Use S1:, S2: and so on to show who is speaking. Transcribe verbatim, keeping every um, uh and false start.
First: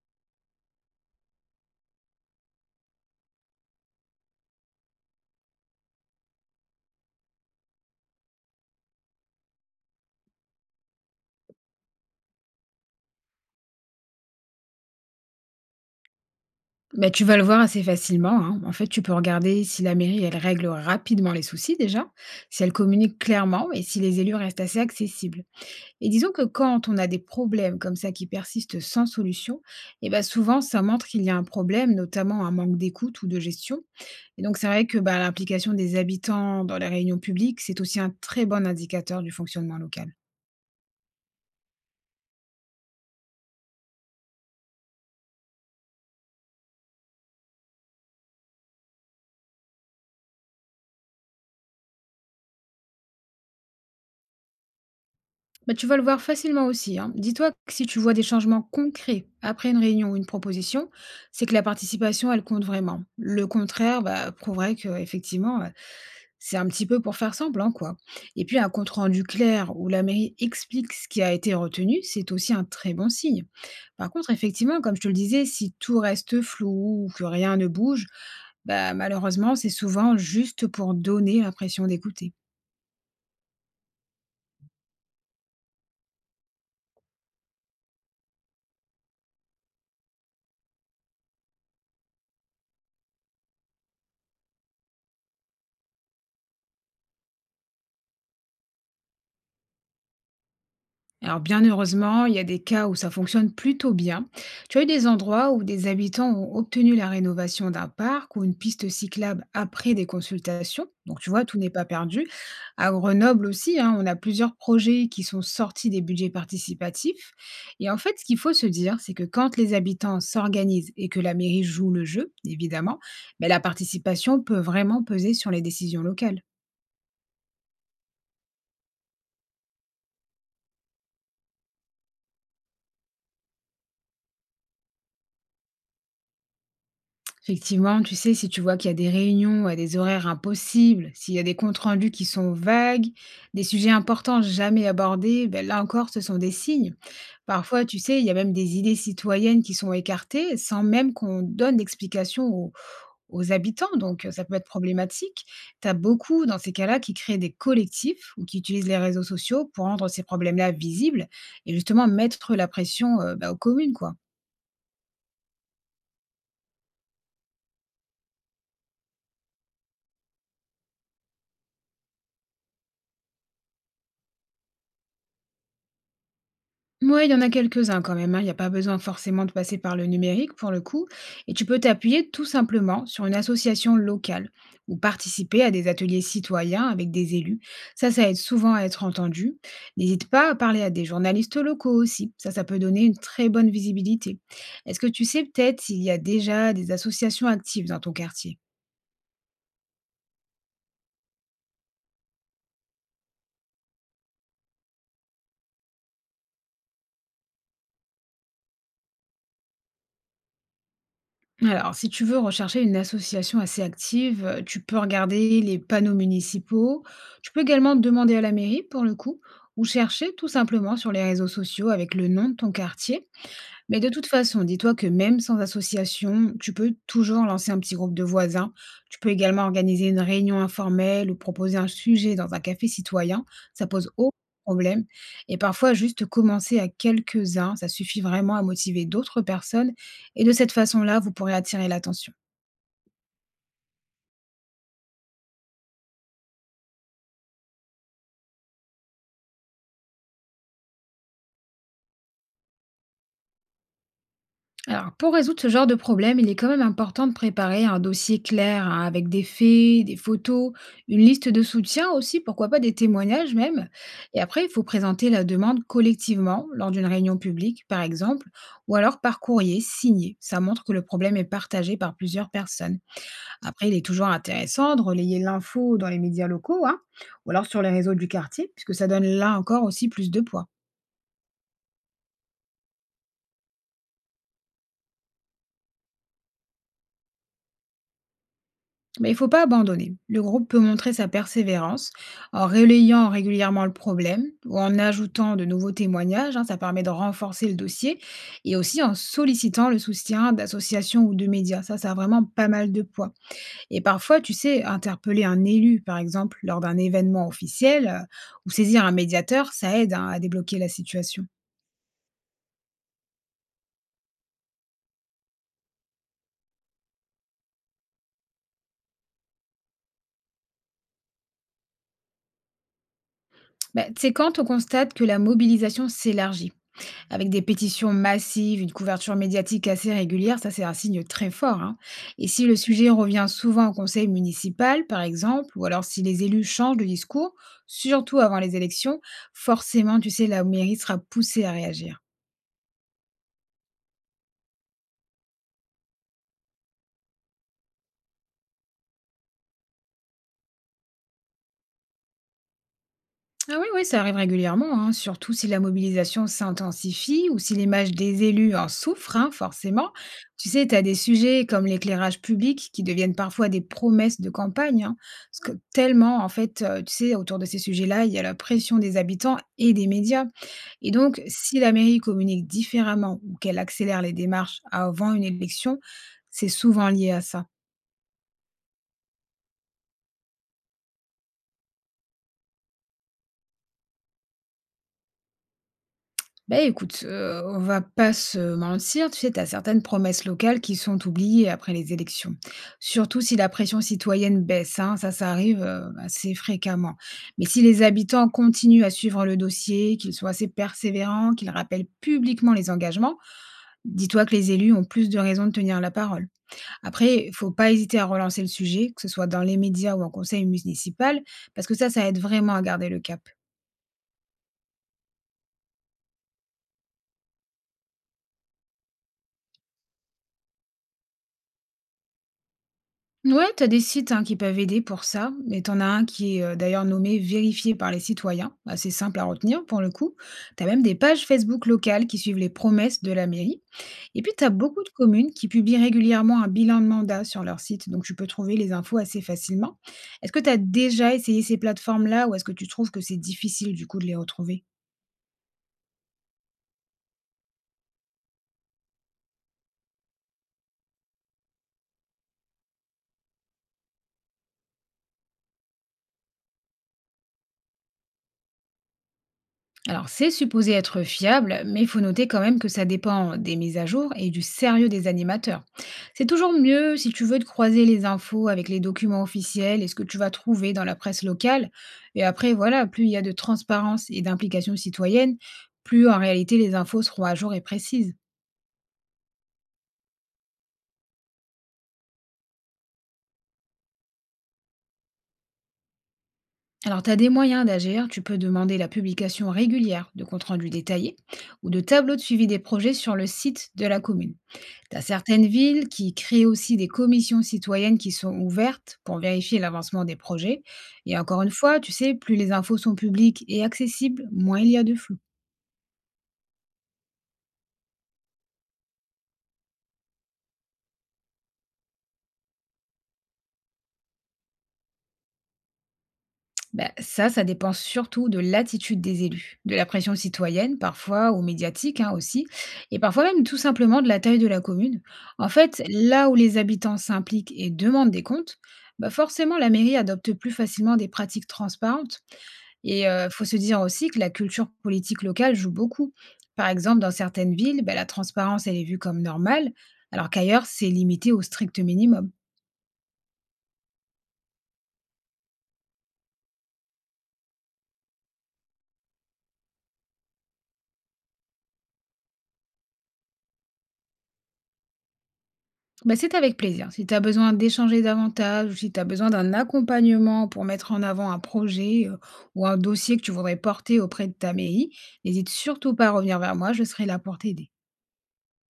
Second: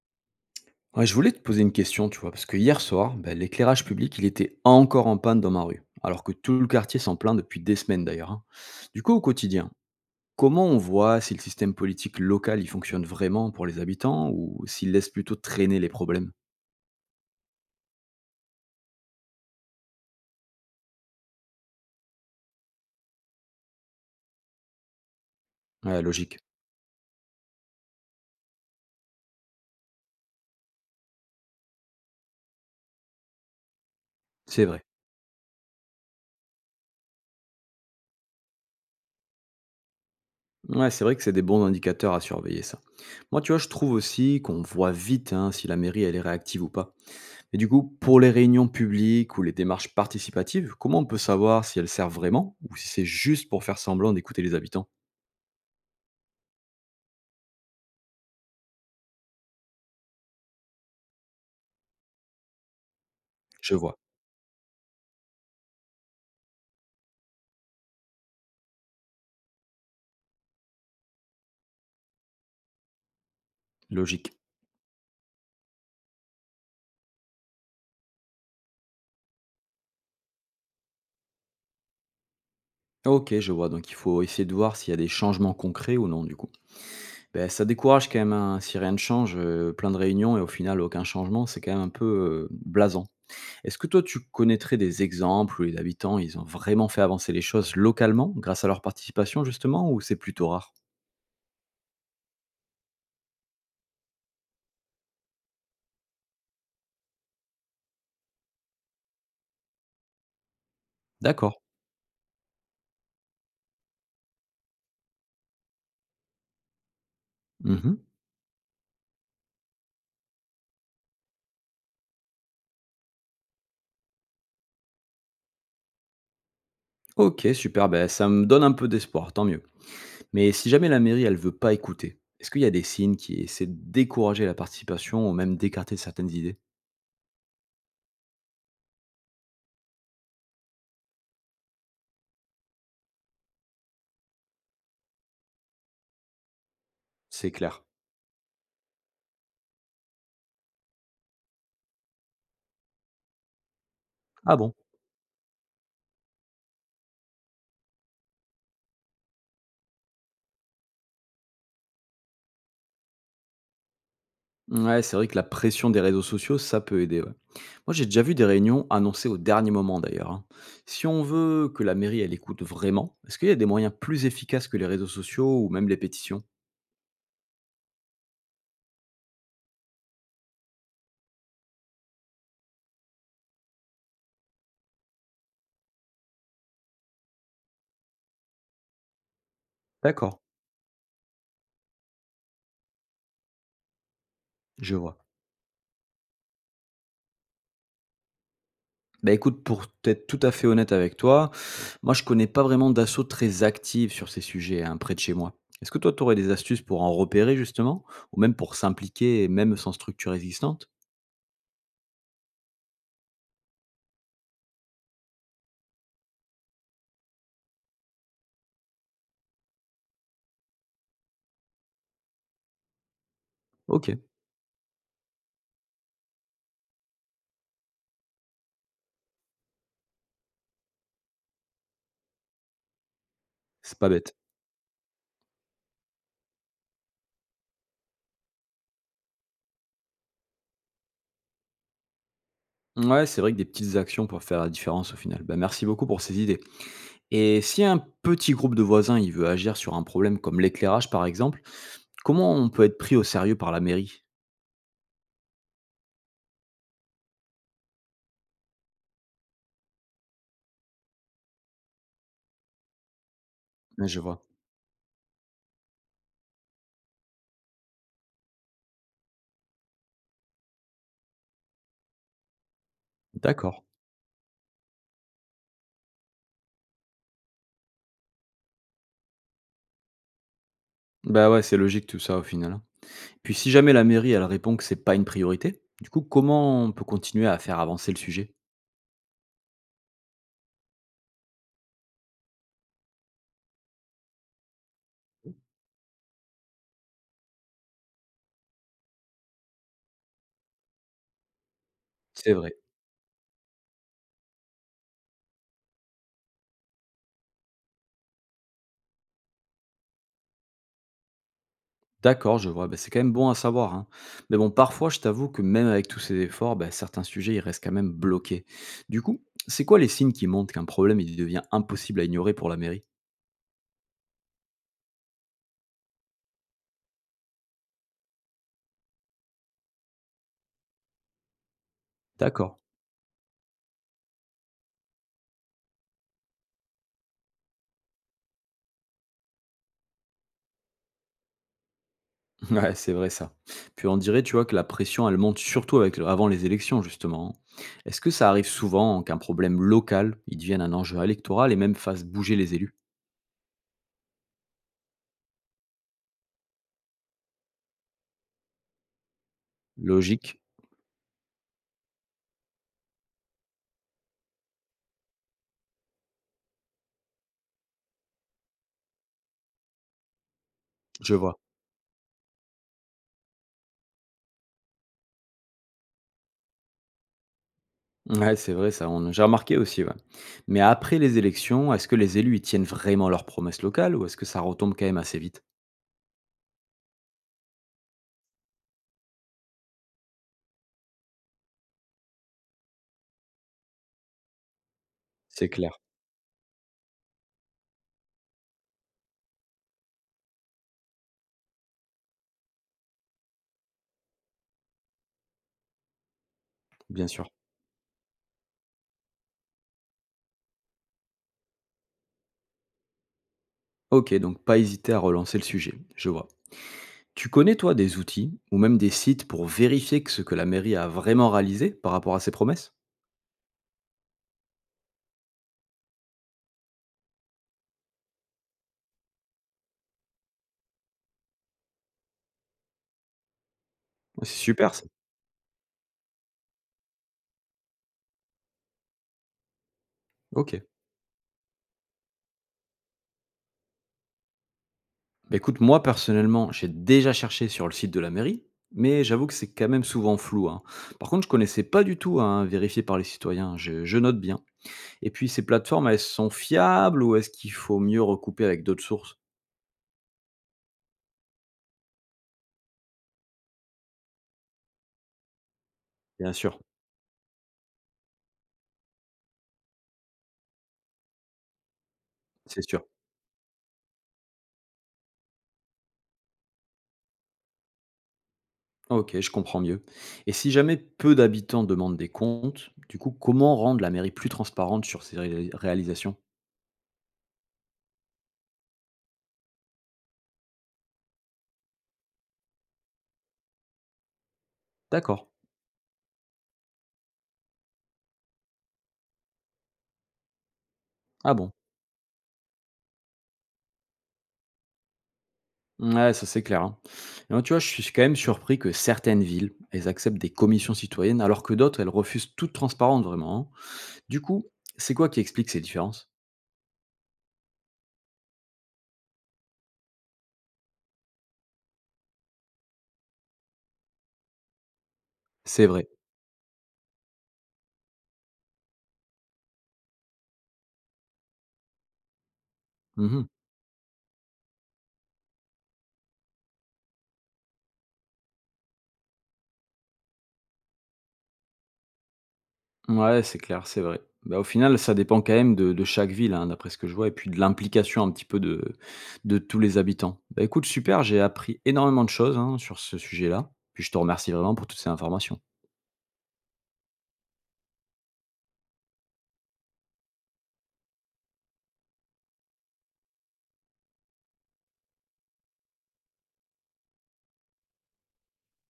S1: Ouais, je voulais te poser une question, tu vois, parce que hier soir, ben, l'éclairage public, il était encore en panne dans ma rue, alors que tout le quartier s'en plaint depuis des semaines d'ailleurs, hein. Du coup, au quotidien, comment on voit si le système politique local, il fonctionne vraiment pour les habitants ou s'il laisse plutôt traîner les problèmes?
S2: Bah, tu vas le voir assez facilement, hein. En fait, tu peux regarder si la mairie, elle règle rapidement les soucis déjà, si elle communique clairement et si les élus restent assez accessibles.
S1: Ouais,
S2: Et disons
S1: logique.
S2: que quand on a des problèmes comme ça qui persistent sans solution, eh ben souvent, ça montre qu'il y a un problème, notamment un manque d'écoute ou de gestion. Et donc,
S1: C'est
S2: c'est
S1: vrai.
S2: vrai que bah, l'implication des habitants dans les réunions publiques, c'est aussi un très bon indicateur du fonctionnement local.
S1: Ouais, c'est vrai que c'est des bons indicateurs à surveiller ça. Moi, tu vois, je trouve aussi qu'on voit vite, hein, si la mairie, elle est réactive ou pas. Et du coup, pour les réunions publiques ou les démarches participatives, comment on peut savoir si elles servent vraiment ou si c'est juste pour faire semblant d'écouter les habitants?
S2: Bah, tu vas le voir facilement aussi, hein. Dis-toi que si tu vois des changements concrets après une réunion ou une proposition, c'est que la participation, elle compte vraiment. Le
S1: Je vois,
S2: contraire bah, prouverait que effectivement, euh, c'est un petit peu pour faire semblant, quoi. Et puis un compte rendu clair où la mairie explique ce qui a été retenu, c'est aussi un très bon signe. Par contre,
S1: logique.
S2: effectivement, comme je te le disais, si tout reste flou ou que rien ne bouge, bah, malheureusement, c'est souvent juste pour donner l'impression d'écouter.
S1: Ok, je vois, donc il faut essayer de voir s'il y a des changements concrets ou non, du coup. Ben, ça décourage quand même, hein, si rien ne change, euh, plein de réunions et au final aucun changement, c'est quand même un peu euh, blasant. Est-ce que toi, tu connaîtrais des exemples où les habitants, ils ont vraiment fait avancer les choses localement grâce à leur participation, justement, ou c'est plutôt rare?
S2: Alors bien heureusement, il y a des cas où ça fonctionne plutôt bien. Tu as eu des endroits où des habitants ont obtenu la rénovation d'un parc ou une piste cyclable après des consultations. Donc tu vois,
S1: D'accord.
S2: tout n'est pas perdu. À Grenoble aussi, hein, on a plusieurs projets qui sont sortis des budgets participatifs. Et
S1: Mhm.
S2: en fait, ce qu'il faut se dire, c'est que quand les habitants s'organisent et que la mairie joue le jeu, évidemment, ben, la participation peut vraiment peser sur les décisions locales.
S1: Ok, super, ben, ça me donne un peu d'espoir, tant mieux. Mais si jamais la mairie, elle veut pas écouter, est-ce qu'il y a des signes qui essaient de décourager la participation ou même d'écarter certaines idées?
S2: Effectivement, tu sais, si tu vois qu'il y a des réunions à des horaires impossibles, s'il y a des comptes rendus qui sont vagues, des sujets importants jamais abordés, ben là encore, ce sont des signes.
S1: C'est clair.
S2: Parfois, tu sais, il y a même des idées citoyennes qui sont écartées sans même qu'on donne d'explication aux, aux habitants. Donc, euh, ça peut
S1: Ah
S2: être
S1: bon?
S2: problématique. Tu as beaucoup, dans ces cas-là, qui créent des collectifs ou qui utilisent les réseaux sociaux pour rendre ces problèmes-là visibles et justement mettre la pression euh, ben, aux communes, quoi.
S1: Ouais, c'est vrai que la pression des réseaux sociaux, ça peut aider, ouais. Moi, j'ai déjà vu des réunions annoncées au dernier moment d'ailleurs, hein. Si on veut que la mairie, elle écoute vraiment, est-ce qu'il y a des moyens plus efficaces que les réseaux sociaux ou même les pétitions?
S2: Ouais, il y en a quelques-uns quand même, hein. Il n'y a pas besoin forcément de passer par le numérique pour le coup et tu peux t'appuyer tout simplement sur une association locale ou participer à des ateliers citoyens avec des élus. Ça, ça aide souvent à être entendu. N'hésite
S1: D'accord,
S2: pas à parler à des journalistes locaux aussi. Ça, ça peut donner une très bonne visibilité.
S1: je
S2: Est-ce que
S1: vois.
S2: tu sais peut-être s'il y a déjà des associations actives dans ton quartier?
S1: Bah, écoute, pour être tout à fait honnête avec toi, moi, je connais pas vraiment d'assaut très active sur ces sujets, hein, près de chez moi. Est-ce que toi, tu aurais des astuces pour en repérer, justement, ou même pour s'impliquer, même sans structure existante?
S2: Alors, si tu veux rechercher une association assez active, euh, tu peux regarder les panneaux municipaux. Tu peux également demander à la mairie pour le coup, ou chercher tout simplement sur les réseaux sociaux avec le nom de ton quartier. Mais
S1: Ok,
S2: de toute façon, dis-toi que même sans association, tu peux toujours lancer un petit groupe de voisins. Tu peux également organiser une réunion informelle ou proposer un sujet dans un café citoyen. Ça
S1: c'est pas
S2: pose aucun
S1: bête.
S2: problème. Et parfois, juste commencer à quelques-uns, ça suffit vraiment à motiver d'autres personnes. Et de cette façon-là, vous pourrez attirer l'attention.
S1: Ouais, c'est vrai que des petites actions peuvent faire la différence au final. Bah, merci beaucoup pour ces idées. Et si un petit groupe de voisins, il veut agir sur un problème comme l'éclairage, par exemple, comment on peut être pris au sérieux par la mairie?
S2: Alors, pour résoudre ce genre de problème, il est quand même important de préparer un dossier clair hein, avec des faits, des photos, une liste de soutien aussi, pourquoi pas des témoignages même.
S1: Ouais, je
S2: Et
S1: vois.
S2: après, il faut présenter la demande collectivement lors d'une réunion publique, par exemple, ou alors par courrier signé. Ça montre que le problème est partagé par plusieurs personnes.
S1: D'accord.
S2: Après, il est toujours intéressant de relayer l'info dans les médias locaux, hein, ou alors sur les réseaux du quartier, puisque ça donne là encore aussi plus de poids.
S1: Bah ouais, c'est logique tout ça au final. Puis si jamais la mairie, elle répond que c'est pas une priorité, du coup, comment on peut continuer à faire avancer le sujet?
S2: Mais il ne faut pas abandonner. Le groupe peut montrer sa persévérance en relayant régulièrement le problème ou en ajoutant de nouveaux témoignages, hein, ça permet de renforcer le dossier et aussi en sollicitant le soutien d'associations ou de médias. Ça, ça a vraiment
S1: C'est
S2: pas
S1: vrai.
S2: mal de poids. Et parfois, tu sais, interpeller un élu, par exemple, lors d'un événement officiel euh, ou saisir un médiateur, ça aide hein, à débloquer la situation.
S1: D'accord, je vois. Ben c'est quand même bon à savoir, hein. Mais bon, parfois, je t'avoue que même avec tous ces efforts, bah, certains sujets, ils restent quand même bloqués. Du coup, c'est quoi les signes qui montrent qu'un problème, il devient impossible à ignorer pour la mairie?
S2: Bah, c'est quand on constate que la mobilisation s'élargit avec des pétitions massives, une couverture médiatique assez régulière, ça c'est un signe très fort, hein. Et si
S1: D'accord.
S2: le sujet revient souvent au conseil municipal, par exemple, ou alors si les élus changent de discours, surtout avant les élections, forcément, tu sais, la mairie sera poussée à réagir.
S1: Ouais, c'est vrai ça. Puis on dirait, tu vois, que la pression, elle monte surtout avec le- avant les élections, justement, hein. Est-ce que ça arrive souvent qu'un problème local, il devienne un enjeu électoral et même fasse bouger les élus?
S2: Ah oui, oui, ça arrive régulièrement, hein, surtout si la mobilisation s'intensifie ou si l'image des élus en souffre, hein, forcément.
S1: Logique,
S2: Tu sais, tu as des sujets comme l'éclairage public qui deviennent parfois des promesses de campagne, hein, parce que tellement, en fait, euh, tu sais, autour de ces sujets-là, il y a la pression des habitants et des médias. Et
S1: je
S2: donc,
S1: vois.
S2: si la mairie communique différemment ou qu'elle accélère les démarches avant une élection, c'est souvent lié à ça.
S1: Ouais, c'est vrai ça, on j'ai remarqué aussi, ouais. Mais après les élections, est-ce que les élus, y tiennent vraiment leurs promesses locales ou est-ce que ça retombe quand même assez vite?
S2: Bah, écoute, heu, on va pas se mentir, tu sais, t'as certaines promesses locales qui sont oubliées après les élections. Surtout si la pression citoyenne baisse, hein, ça, ça
S1: C'est
S2: arrive,
S1: clair.
S2: heu, assez fréquemment. Mais si les habitants continuent à suivre le dossier, qu'ils soient assez persévérants, qu'ils rappellent publiquement les engagements, dis-toi que les élus ont plus de raisons de tenir la parole.
S1: Bien sûr.
S2: Après, faut pas hésiter à relancer le sujet, que ce soit dans les médias ou en conseil municipal, parce que ça, ça aide vraiment à garder le cap.
S1: Ok, donc pas hésiter à relancer le sujet, je vois. Tu connais, toi, des outils ou même des sites pour vérifier que ce que la mairie a vraiment réalisé par rapport à ses promesses?
S2: Ouais, t'as des sites hein, qui peuvent aider pour ça, mais t'en as un qui est euh, d'ailleurs nommé Vérifié par les citoyens, assez simple à retenir pour le coup. T'as même des pages Facebook locales qui suivent les promesses de la mairie. Et
S1: Ah, c'est
S2: puis t'as
S1: super
S2: beaucoup
S1: ça.
S2: de communes qui publient régulièrement un bilan de mandat sur leur site, donc tu peux trouver les infos assez facilement. Est-ce que
S1: Ok.
S2: t'as déjà essayé ces plateformes-là ou est-ce que tu trouves que c'est difficile du coup de les retrouver?
S1: Bah écoute, moi personnellement, j'ai déjà cherché sur le site de la mairie, mais j'avoue que c'est quand même souvent flou, hein. Par contre, je connaissais pas du tout à vérifier par les citoyens, je, je note bien. Et puis ces plateformes, elles sont fiables ou est-ce qu'il faut mieux recouper avec d'autres sources?
S2: Alors, c'est supposé être fiable, mais il faut noter quand même que ça dépend des mises à jour et du sérieux des animateurs. C'est
S1: Bien
S2: toujours
S1: sûr,
S2: mieux, si tu veux, de croiser les infos avec les documents officiels et ce que tu vas trouver dans la presse locale. Et après,
S1: c'est sûr.
S2: voilà, plus il y a de transparence et d'implication citoyenne, plus en réalité les infos seront à jour et précises.
S1: OK, je comprends mieux. Et si jamais peu d'habitants demandent des comptes, du coup, comment rendre la mairie plus transparente sur ses ré- réalisations?
S2: Alors, tu as des moyens d'agir. Tu peux demander la publication régulière de comptes rendus détaillés ou de tableaux de suivi des projets sur le site de la commune. Tu as
S1: D'accord.
S2: certaines villes qui créent aussi des commissions citoyennes qui sont ouvertes pour vérifier l'avancement des projets. Et
S1: Ah
S2: encore
S1: bon?
S2: une fois, tu sais, plus les infos sont publiques et accessibles, moins il y a de flou.
S1: Ouais, ça c'est clair, hein. Et moi, tu vois, je suis quand même surpris que certaines villes, elles acceptent des commissions citoyennes, alors que d'autres, elles refusent toute transparence, vraiment, hein. Du coup, c'est quoi qui explique ces différences?
S2: Bah, ça, ça dépend surtout de l'attitude des élus, de la pression citoyenne parfois, ou médiatique hein, aussi, et parfois même tout simplement de la taille de la commune. En
S1: C'est
S2: fait,
S1: vrai.
S2: là où les habitants s'impliquent et demandent des comptes, bah forcément la mairie adopte plus facilement des pratiques transparentes. Et
S1: Mhm.
S2: heu, faut se dire aussi que la culture politique locale joue beaucoup. Par exemple, dans certaines villes, bah, la transparence, elle est vue comme normale, alors qu'ailleurs, c'est limité au strict minimum.
S1: Ouais, c'est clair, c'est vrai. Bah, au final, ça dépend quand même de de chaque ville, hein, d'après ce que je vois et puis de l'implication un petit peu de de tous les habitants. Bah, écoute, super, j'ai appris énormément de choses, hein, sur ce sujet-là, puis je te remercie vraiment pour toutes ces informations.
S2: Bah, c'est avec plaisir. Si tu as besoin d'échanger davantage ou si tu as besoin d'un accompagnement pour mettre en avant un projet, heu, ou un dossier que tu voudrais porter auprès de ta mairie, n'hésite surtout pas à revenir vers moi, je serai là pour t'aider.